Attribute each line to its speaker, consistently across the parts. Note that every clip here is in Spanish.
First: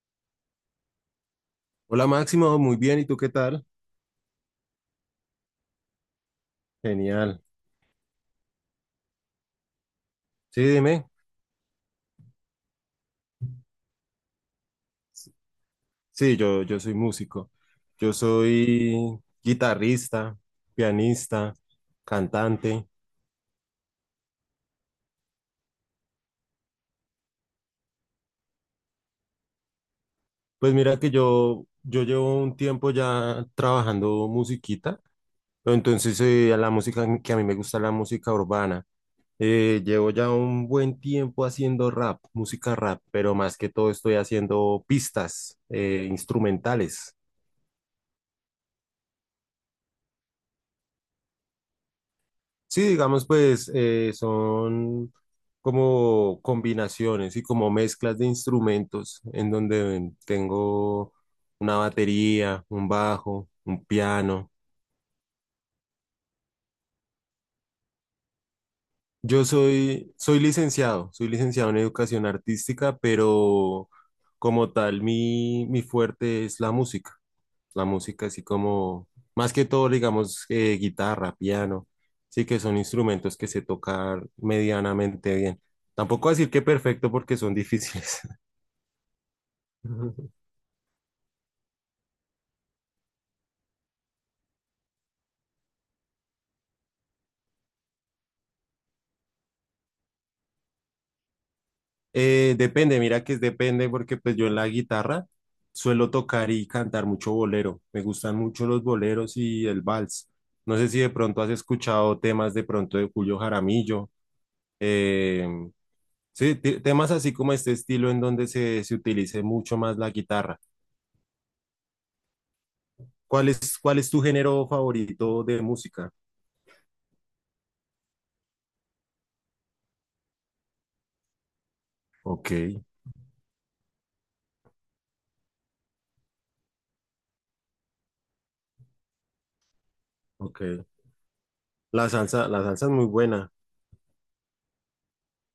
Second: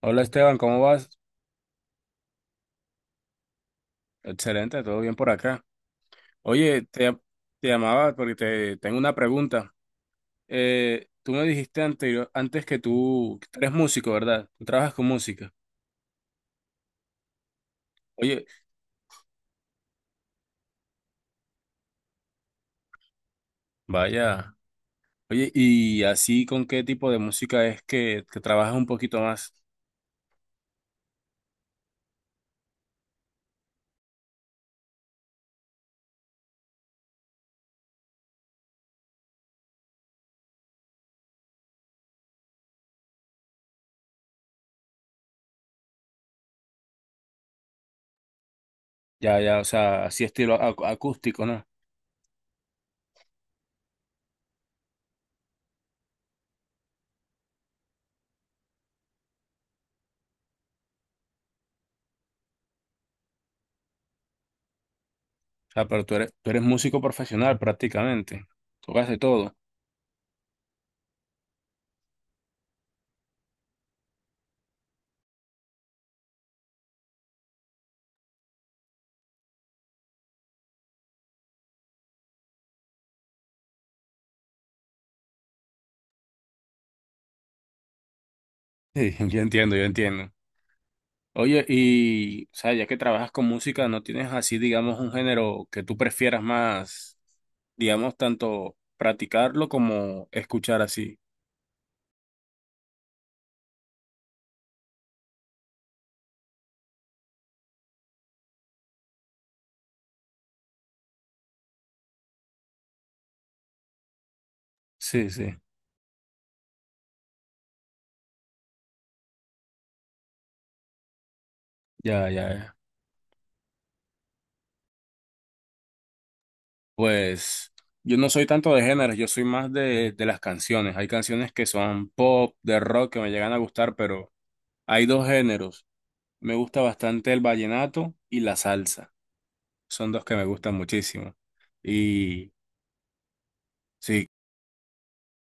Speaker 1: Hola Esteban, ¿cómo vas?
Speaker 2: Hola Máximo, muy bien, ¿y tú qué tal?
Speaker 1: Excelente, todo bien por acá. Oye, te,
Speaker 2: Genial.
Speaker 1: te llamaba porque te tengo una pregunta.
Speaker 2: Sí, dime.
Speaker 1: Tú me dijiste antes que tú eres músico, ¿verdad? Tú trabajas con música.
Speaker 2: Sí, yo soy músico. Yo
Speaker 1: Oye,
Speaker 2: soy guitarrista, pianista, cantante.
Speaker 1: vaya. Oye, ¿y así con qué tipo de música es que trabajas un poquito más?
Speaker 2: Pues mira que yo llevo un tiempo ya trabajando musiquita, pero entonces la música que a mí me gusta es la música urbana. Llevo ya un buen tiempo haciendo rap, música rap, pero más que todo estoy haciendo pistas instrumentales.
Speaker 1: Ya, ya, o sea, así estilo acústico, ¿no? O
Speaker 2: Sí, digamos, pues son como combinaciones y como mezclas de instrumentos en donde tengo una batería, un bajo, un piano.
Speaker 1: sea, pero tú eres músico profesional prácticamente. Tocas de
Speaker 2: Yo
Speaker 1: todo.
Speaker 2: soy licenciado, soy licenciado en educación artística, pero como tal mi fuerte es la música. La música así como, más que todo, digamos, guitarra, piano, sí que son instrumentos que se tocan medianamente bien. Tampoco decir que perfecto porque son difíciles.
Speaker 1: Sí, yo entiendo, yo entiendo. Oye, y, o sea, ya que trabajas con música, ¿no tienes así, digamos, un género que tú prefieras más, digamos, tanto practicarlo como escuchar así?
Speaker 2: Depende, mira que es depende porque pues yo en la guitarra suelo tocar y cantar mucho bolero. Me gustan mucho los boleros y el vals. No sé si de pronto has escuchado temas de pronto de Julio Jaramillo.
Speaker 1: Sí,
Speaker 2: eh,
Speaker 1: sí,
Speaker 2: sí, temas así como este estilo en donde se utilice mucho más la guitarra.
Speaker 1: ya, ya, ya.
Speaker 2: ¿Cuál es tu género favorito de música?
Speaker 1: Pues yo no soy tanto de géneros, yo soy más de las canciones. Hay canciones que son
Speaker 2: Ok,
Speaker 1: pop, de rock, que me llegan a gustar, pero hay dos géneros. Me gusta bastante el vallenato y la salsa. Son dos que me
Speaker 2: ok.
Speaker 1: gustan muchísimo. Y
Speaker 2: La salsa es muy buena.
Speaker 1: sí,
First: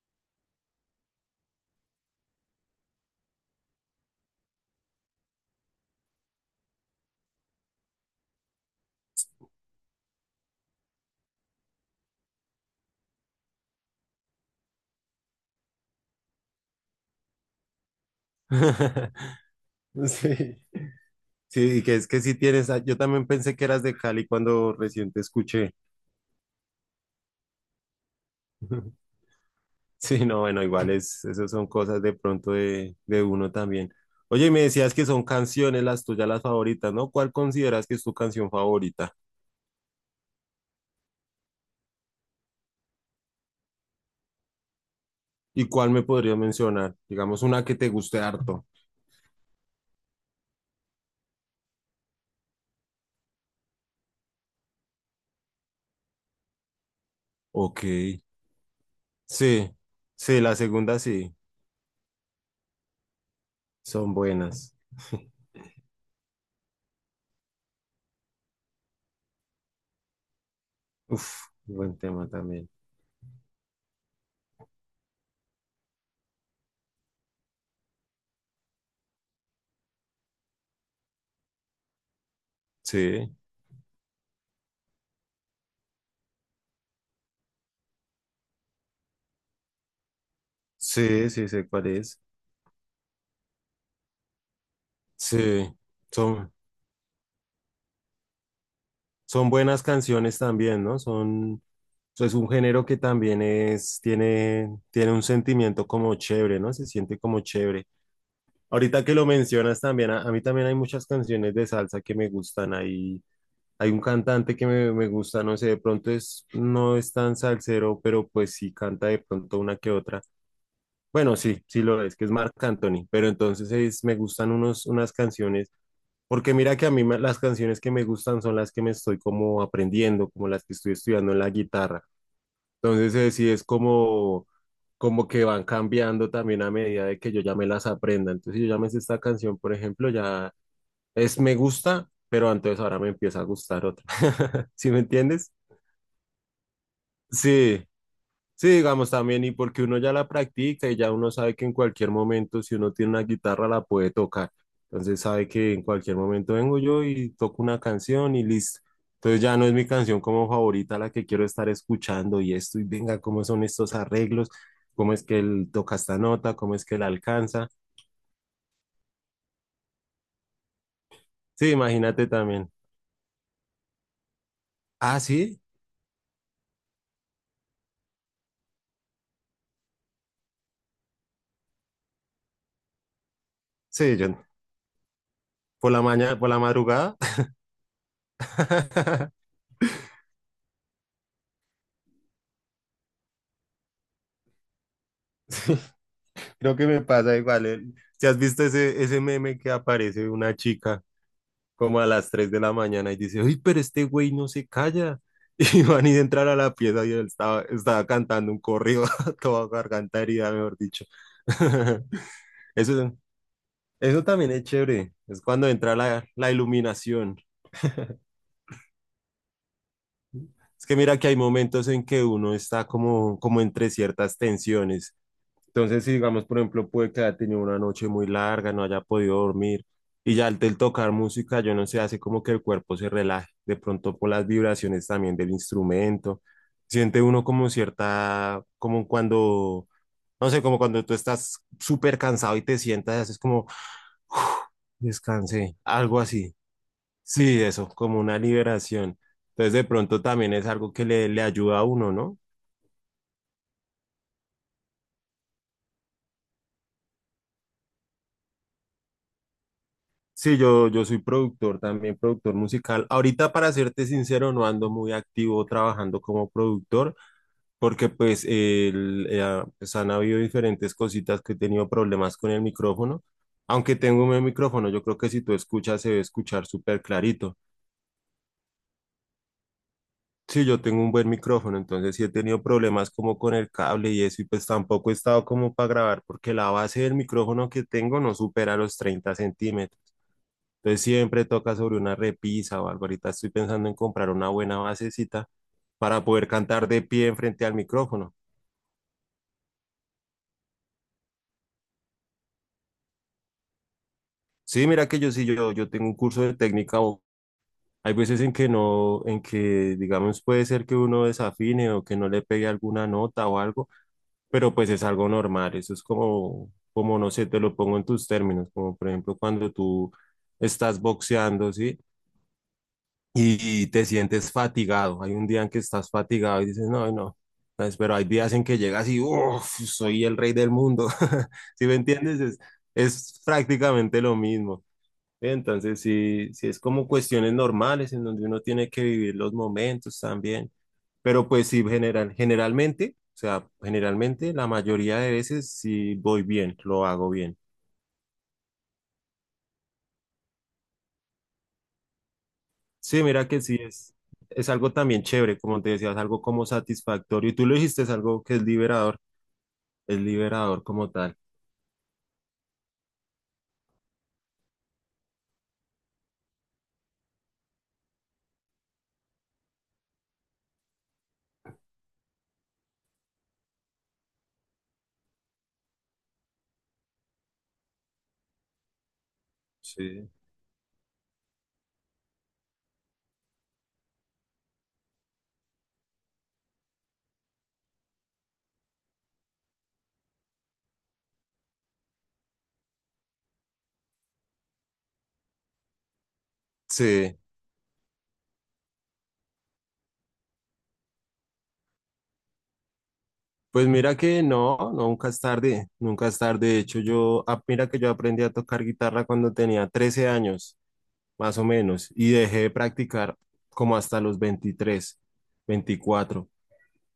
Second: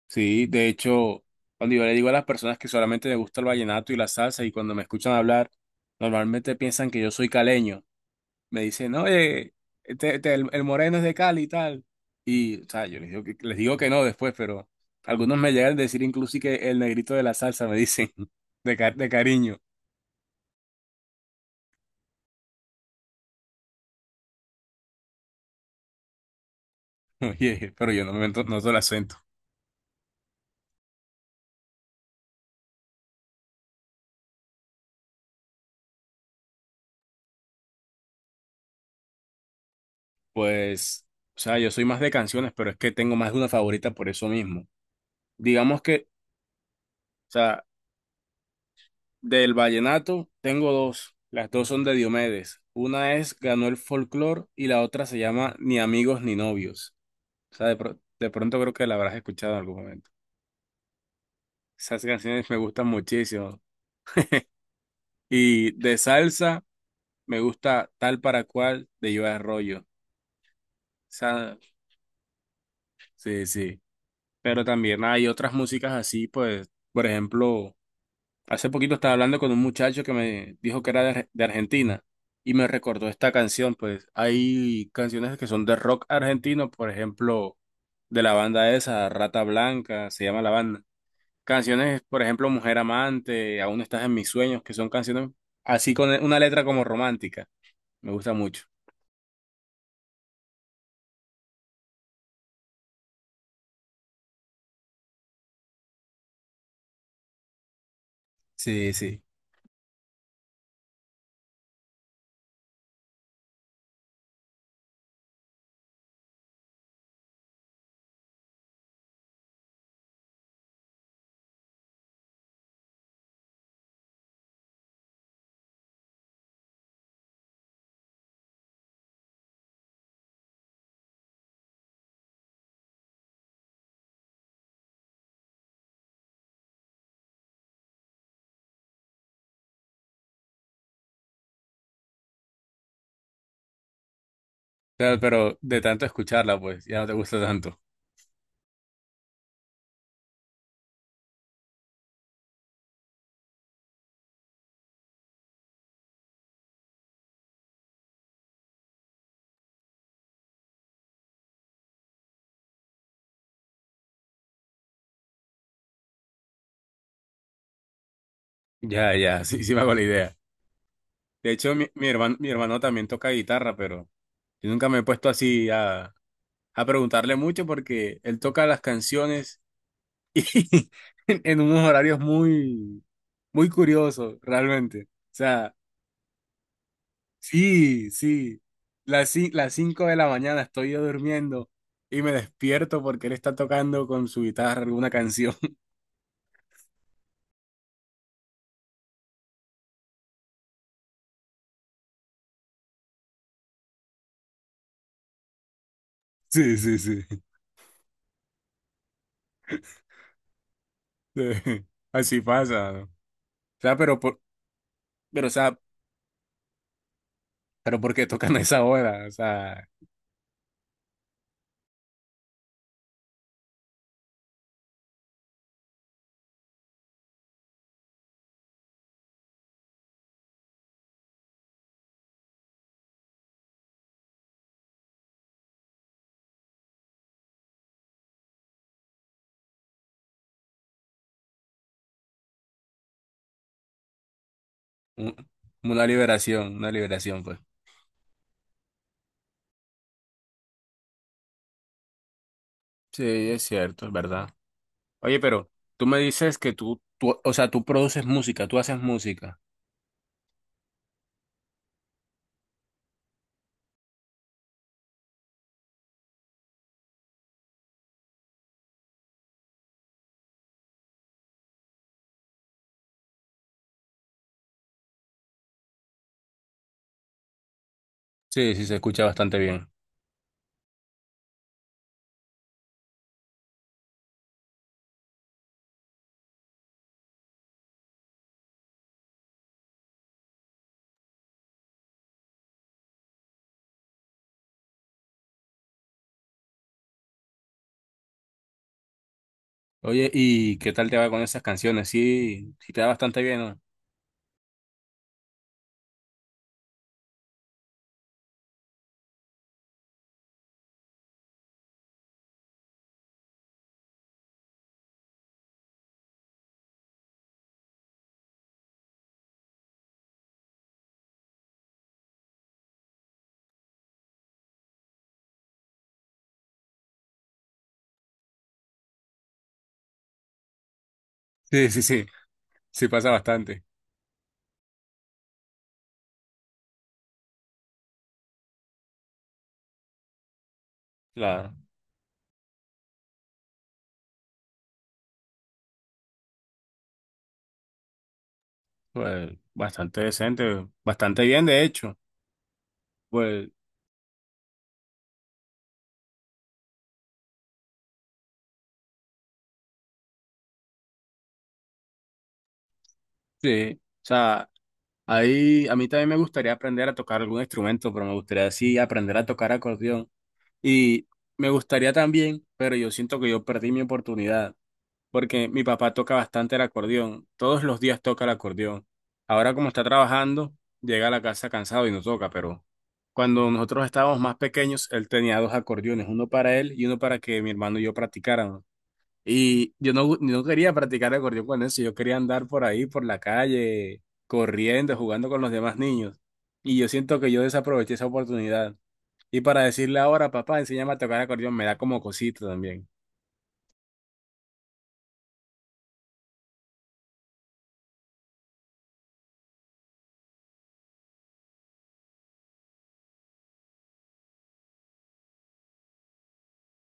Speaker 1: sí, de hecho, cuando yo le digo a las personas que solamente me gusta el vallenato y la salsa y cuando me escuchan hablar, normalmente piensan que yo soy caleño. Me dicen, oye, este, el moreno es de Cali y tal. Y, o sea, yo les digo que no después, pero algunos me llegan a decir incluso que el negrito de la salsa, me dicen, de cariño.
Speaker 2: Sí, sí, y que es que sí tienes, ah, yo también pensé que eras de Cali cuando recién te escuché.
Speaker 1: Oye, pero yo no me no noto el acento.
Speaker 2: Sí, no, bueno, igual esas son cosas de pronto de uno también. Oye, y me decías que son canciones las tuyas, las favoritas, ¿no? ¿Cuál consideras que es tu canción favorita?
Speaker 1: Pues, o sea, yo soy más de canciones, pero es que tengo más de una favorita por eso mismo.
Speaker 2: ¿Y
Speaker 1: Digamos
Speaker 2: cuál me
Speaker 1: que.
Speaker 2: podrías mencionar?
Speaker 1: O
Speaker 2: Digamos,
Speaker 1: sea,
Speaker 2: una que te guste harto.
Speaker 1: del vallenato tengo dos, las dos son de Diomedes. Una es Ganó el folclor y la otra se llama Ni amigos ni novios. O sea, de,
Speaker 2: Ok,
Speaker 1: pro- de pronto creo que la habrás escuchado en
Speaker 2: sí,
Speaker 1: algún momento.
Speaker 2: sí, la segunda sí.
Speaker 1: Esas canciones me gustan muchísimo.
Speaker 2: Son buenas.
Speaker 1: Y de salsa me gusta Tal para cual de Yo Arroyo. O
Speaker 2: Uf,
Speaker 1: sea,
Speaker 2: buen tema también.
Speaker 1: sí, sí. Pero también hay otras músicas así, pues, por ejemplo. Hace poquito estaba hablando con un muchacho que me dijo que era de Argentina y me recordó
Speaker 2: Sí,
Speaker 1: esta canción. Pues hay canciones que son de rock argentino, por ejemplo, de la banda esa, Rata Blanca, se llama la banda.
Speaker 2: sí, sí, sé cuál
Speaker 1: Canciones,
Speaker 2: es.
Speaker 1: por ejemplo, Mujer Amante, Aún estás en mis sueños, que son canciones
Speaker 2: Sí,
Speaker 1: así con una
Speaker 2: son,
Speaker 1: letra como romántica. Me gusta mucho.
Speaker 2: son buenas canciones también, ¿no? Es un género que también tiene un sentimiento como chévere, ¿no? Se siente como chévere.
Speaker 1: Sí,
Speaker 2: Ahorita que
Speaker 1: sí.
Speaker 2: lo mencionas también, a mí también hay muchas canciones de salsa que me gustan. Hay un cantante que me gusta, no sé, de pronto no es tan salsero, pero pues sí canta de pronto una que otra. Bueno, sí, sí lo es, que es Marc Anthony, pero entonces me gustan unas canciones, porque mira que a mí las canciones que me gustan son las que me estoy como aprendiendo, como las que estoy estudiando en la guitarra. Entonces sí es como que van cambiando también a medida de que yo ya me las aprenda. Entonces si yo ya me sé esta canción, por ejemplo, ya es me gusta, pero entonces ahora me empieza a gustar otra. ¿Sí me
Speaker 1: Claro,
Speaker 2: entiendes?
Speaker 1: pero de tanto escucharla, pues ya no te gusta tanto.
Speaker 2: Sí. Sí, digamos también, y porque uno ya la practica y ya uno sabe que en cualquier momento, si uno tiene una guitarra, la puede tocar. Entonces sabe que en cualquier momento vengo yo y toco una canción y listo. Entonces ya no es mi canción como favorita la que quiero estar escuchando y esto, y venga, cómo son estos arreglos, cómo es que él toca esta nota, cómo es que la alcanza.
Speaker 1: Ya, ya, sí, sí me hago la idea. De
Speaker 2: Sí,
Speaker 1: hecho, mi, mi
Speaker 2: imagínate
Speaker 1: hermano, mi
Speaker 2: también.
Speaker 1: hermano también toca guitarra, pero yo nunca me he
Speaker 2: Ah,
Speaker 1: puesto
Speaker 2: sí,
Speaker 1: así a preguntarle mucho porque él toca las canciones y en unos horarios muy, muy
Speaker 2: sí, yo
Speaker 1: curiosos, realmente. O sea,
Speaker 2: por la mañana, por la madrugada.
Speaker 1: sí, sí, las, ci- las 5 de la mañana estoy yo durmiendo y me despierto porque él está tocando con su guitarra alguna canción.
Speaker 2: Creo que me pasa igual. Si has visto ese meme que aparece una chica como a las 3 de la mañana y dice, uy, pero este güey no se calla. Y van y entrar a la
Speaker 1: Sí, sí,
Speaker 2: pieza y él
Speaker 1: sí.
Speaker 2: estaba cantando un corrido toda garganta herida, mejor dicho.
Speaker 1: Sí, así pasa, ¿no? O
Speaker 2: Eso,
Speaker 1: sea,
Speaker 2: eso también es chévere. Es
Speaker 1: pero, o
Speaker 2: cuando
Speaker 1: sea,
Speaker 2: entra la iluminación.
Speaker 1: pero ¿por qué tocan a esa hora? O sea,
Speaker 2: Es que mira que hay momentos en que uno está como entre ciertas tensiones. Entonces, si digamos, por ejemplo, puede que haya tenido una noche muy larga, no haya podido dormir, y ya al del tocar música, yo no sé, hace como que el cuerpo se relaje, de pronto por las vibraciones también del instrumento, siente uno como cierta, como cuando, no sé, como cuando tú estás súper cansado y te sientas, y haces como,
Speaker 1: un-
Speaker 2: descansé, algo así.
Speaker 1: una liberación, pues.
Speaker 2: Sí, eso, como una liberación. Entonces, de pronto también es algo que le ayuda a uno, ¿no?
Speaker 1: Sí, es cierto, es verdad. Oye, pero tú me dices que o sea, tú produces música, tú haces música.
Speaker 2: Sí, yo soy productor también, productor musical. Ahorita, para serte sincero, no ando muy activo trabajando como productor, porque pues, ah, pues han habido diferentes cositas que he tenido problemas con el micrófono. Aunque tengo un buen micrófono, yo creo que si tú escuchas se debe escuchar súper clarito.
Speaker 1: Sí, sí, se escucha bastante bien.
Speaker 2: Sí, yo tengo un buen micrófono, entonces sí he tenido problemas como con el cable y eso, y pues tampoco he estado como para grabar, porque la base del micrófono que tengo no supera los 30 centímetros. Entonces siempre toca sobre una repisa o algo. Ahorita estoy pensando en comprar una buena basecita para poder cantar de pie frente al micrófono.
Speaker 1: Oye, ¿y qué tal te va con esas canciones? Sí, sí te va bastante bien, ¿no?
Speaker 2: Sí, mira que yo sí, yo tengo un curso de técnica vocal. Hay veces en que no, en que digamos puede ser que uno desafine o que no le pegue alguna nota o algo, pero pues es algo normal. Eso es como no sé, te lo pongo en tus términos, como por ejemplo cuando tú estás boxeando, ¿sí? Y te sientes fatigado. Hay un día en que estás fatigado y dices, no, no. Pues, pero hay días en que llegas y, uff, soy el rey del mundo. ¿Sí
Speaker 1: Sí,
Speaker 2: me
Speaker 1: sí, sí,
Speaker 2: entiendes? Es,
Speaker 1: sí pasa
Speaker 2: es
Speaker 1: bastante.
Speaker 2: prácticamente lo mismo. Entonces, sí, sí es como cuestiones normales en donde uno tiene que vivir los momentos también. Pero pues
Speaker 1: Claro,
Speaker 2: sí, generalmente, o sea, generalmente la mayoría de veces sí voy bien, lo hago bien.
Speaker 1: pues bastante decente, bastante bien, de hecho.
Speaker 2: Sí, mira que
Speaker 1: Pues
Speaker 2: sí es algo también chévere, como te decía, es algo como satisfactorio. Y tú lo dijiste, es algo que es liberador como tal.
Speaker 1: sí, o sea, ahí a mí también me gustaría aprender a tocar algún instrumento, pero me gustaría sí aprender a tocar acordeón. Y me gustaría también, pero yo siento que yo perdí mi oportunidad, porque mi papá toca bastante el acordeón, todos los días toca el acordeón. Ahora como está
Speaker 2: Sí.
Speaker 1: trabajando, llega a la casa cansado y no toca, pero cuando nosotros estábamos más pequeños, él tenía dos acordeones, uno para él y uno para que mi hermano y yo practicáramos. Y yo no quería practicar el acordeón con eso, yo quería andar por ahí, por la calle, corriendo, jugando con los demás niños. Y yo
Speaker 2: Sí.
Speaker 1: siento que yo desaproveché esa oportunidad. Y para decirle ahora, papá, enséñame a tocar acordeón, me da como cosita también.
Speaker 2: Pues mira que no, nunca es tarde, nunca es tarde. De hecho, ah, mira que yo aprendí a tocar guitarra cuando tenía 13 años, más o menos, y dejé de practicar como hasta los 23 24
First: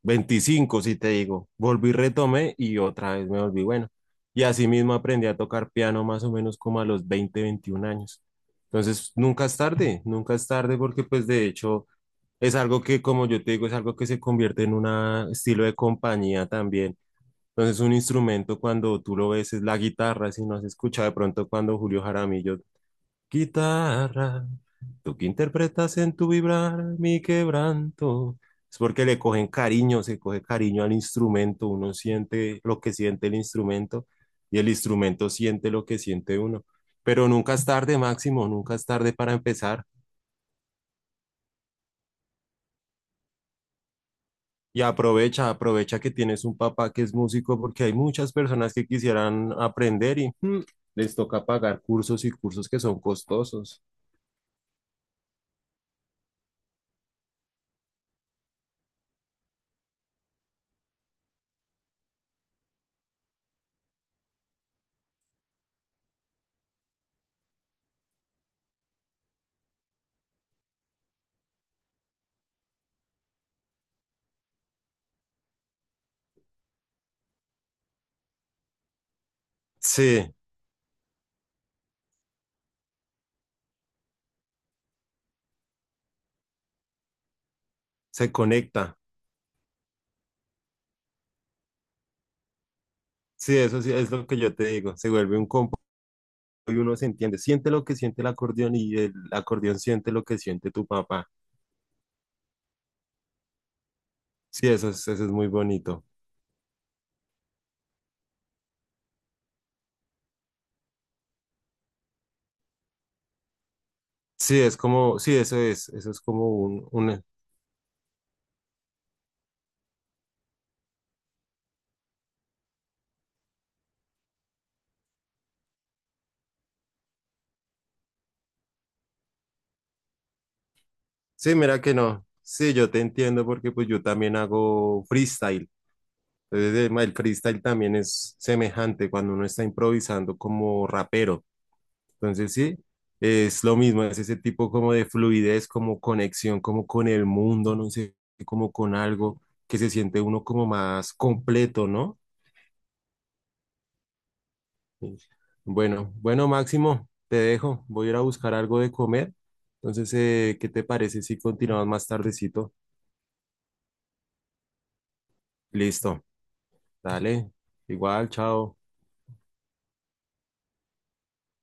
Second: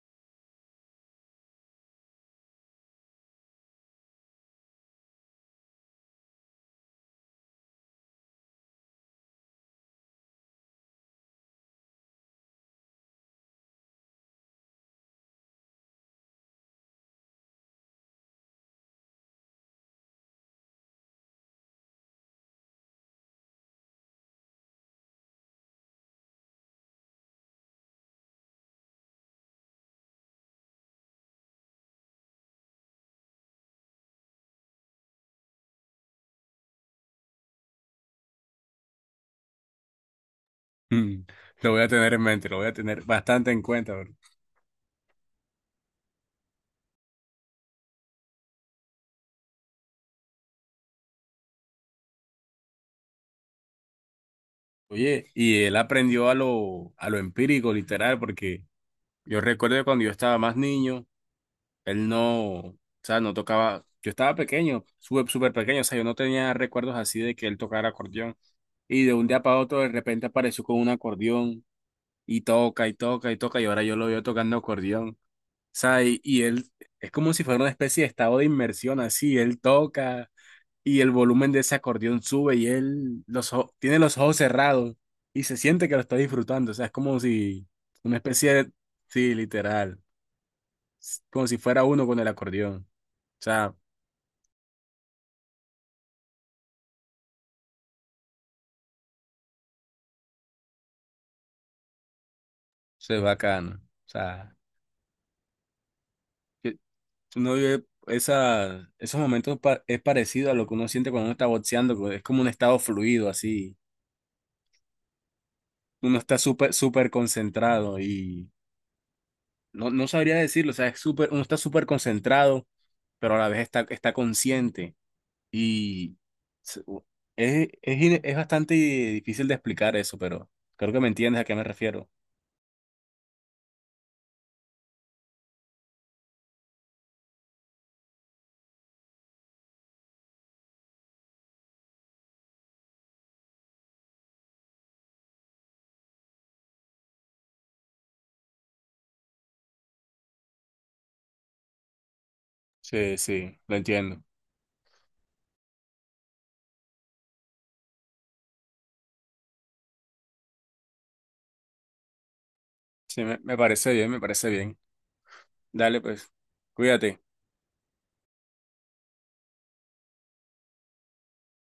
Speaker 2: 25 si te digo. Volví, retomé y otra vez me volví bueno. Y así mismo aprendí a tocar piano más o menos como a los 20 21 años. Entonces, nunca es tarde, nunca es tarde porque pues de hecho es algo que, como yo te digo, es algo que se convierte en un estilo de compañía también. Entonces, un instrumento cuando tú lo ves es la guitarra, si no has escuchado de pronto cuando Julio Jaramillo Guitarra, tú que interpretas en tu vibrar mi quebranto. Es porque le cogen cariño, se coge cariño al instrumento, uno siente lo que siente el instrumento y el instrumento siente lo que siente uno. Pero nunca es tarde, Máximo, nunca es tarde para empezar.
Speaker 1: Mm, Lo voy a tener en mente, lo voy a tener bastante en cuenta, bro.
Speaker 2: Y aprovecha, aprovecha que tienes un papá que es músico porque hay muchas personas que quisieran aprender y les toca pagar cursos y cursos que son costosos.
Speaker 1: Oye, y él aprendió a lo empírico, literal, porque yo recuerdo que cuando yo estaba más niño, él no, o sea, no tocaba, yo estaba pequeño, súper, súper pequeño, o sea, yo no tenía recuerdos así de que él tocara acordeón. Y de un día para otro, de repente apareció con un acordeón y toca y toca y toca, y ahora yo lo veo tocando acordeón. O sea, y él es como si fuera una especie de estado de inmersión, así, él toca.
Speaker 2: Sí,
Speaker 1: Y el volumen de ese acordeón sube y él tiene los ojos cerrados y se siente que lo está disfrutando. O sea, es como si una
Speaker 2: se
Speaker 1: especie de.
Speaker 2: conecta.
Speaker 1: Sí, literal. Como si fuera uno con el acordeón. O
Speaker 2: Sí,
Speaker 1: sea,
Speaker 2: eso sí, es lo que yo te digo. Se vuelve un combo y uno se entiende. Siente lo que siente el acordeón y el acordeón siente lo que siente tu papá.
Speaker 1: eso es bacano. O sea,
Speaker 2: Sí, eso es muy bonito.
Speaker 1: que uno vive esos momentos, es parecido a lo que uno siente cuando uno está boxeando, que es como un estado fluido, así.
Speaker 2: Sí, es como, sí, eso
Speaker 1: Uno
Speaker 2: es
Speaker 1: está
Speaker 2: como
Speaker 1: súper,
Speaker 2: un,
Speaker 1: súper
Speaker 2: un...
Speaker 1: concentrado y. No, no sabría decirlo, o sea, es súper, uno está súper concentrado, pero a la vez está consciente. Y se- u- es bastante difícil de explicar eso, pero creo que me entiendes a qué
Speaker 2: Sí,
Speaker 1: me
Speaker 2: mira que
Speaker 1: refiero.
Speaker 2: no. Sí, yo te entiendo porque pues yo también hago freestyle. Entonces, el freestyle también es semejante cuando uno está improvisando como rapero. Entonces sí, es lo mismo, es ese tipo como de fluidez, como conexión, como con el mundo, no sé, como con algo que se siente uno como más completo, ¿no?
Speaker 1: Sí, sí, lo entiendo.
Speaker 2: Bueno, bueno, Máximo, te dejo, voy a ir a buscar algo de comer. Entonces, ¿qué te parece si continuamos más tardecito?
Speaker 1: Sí, me parece bien, me parece bien. Dale,
Speaker 2: Listo,
Speaker 1: pues, cuídate.
Speaker 2: dale, igual, chao.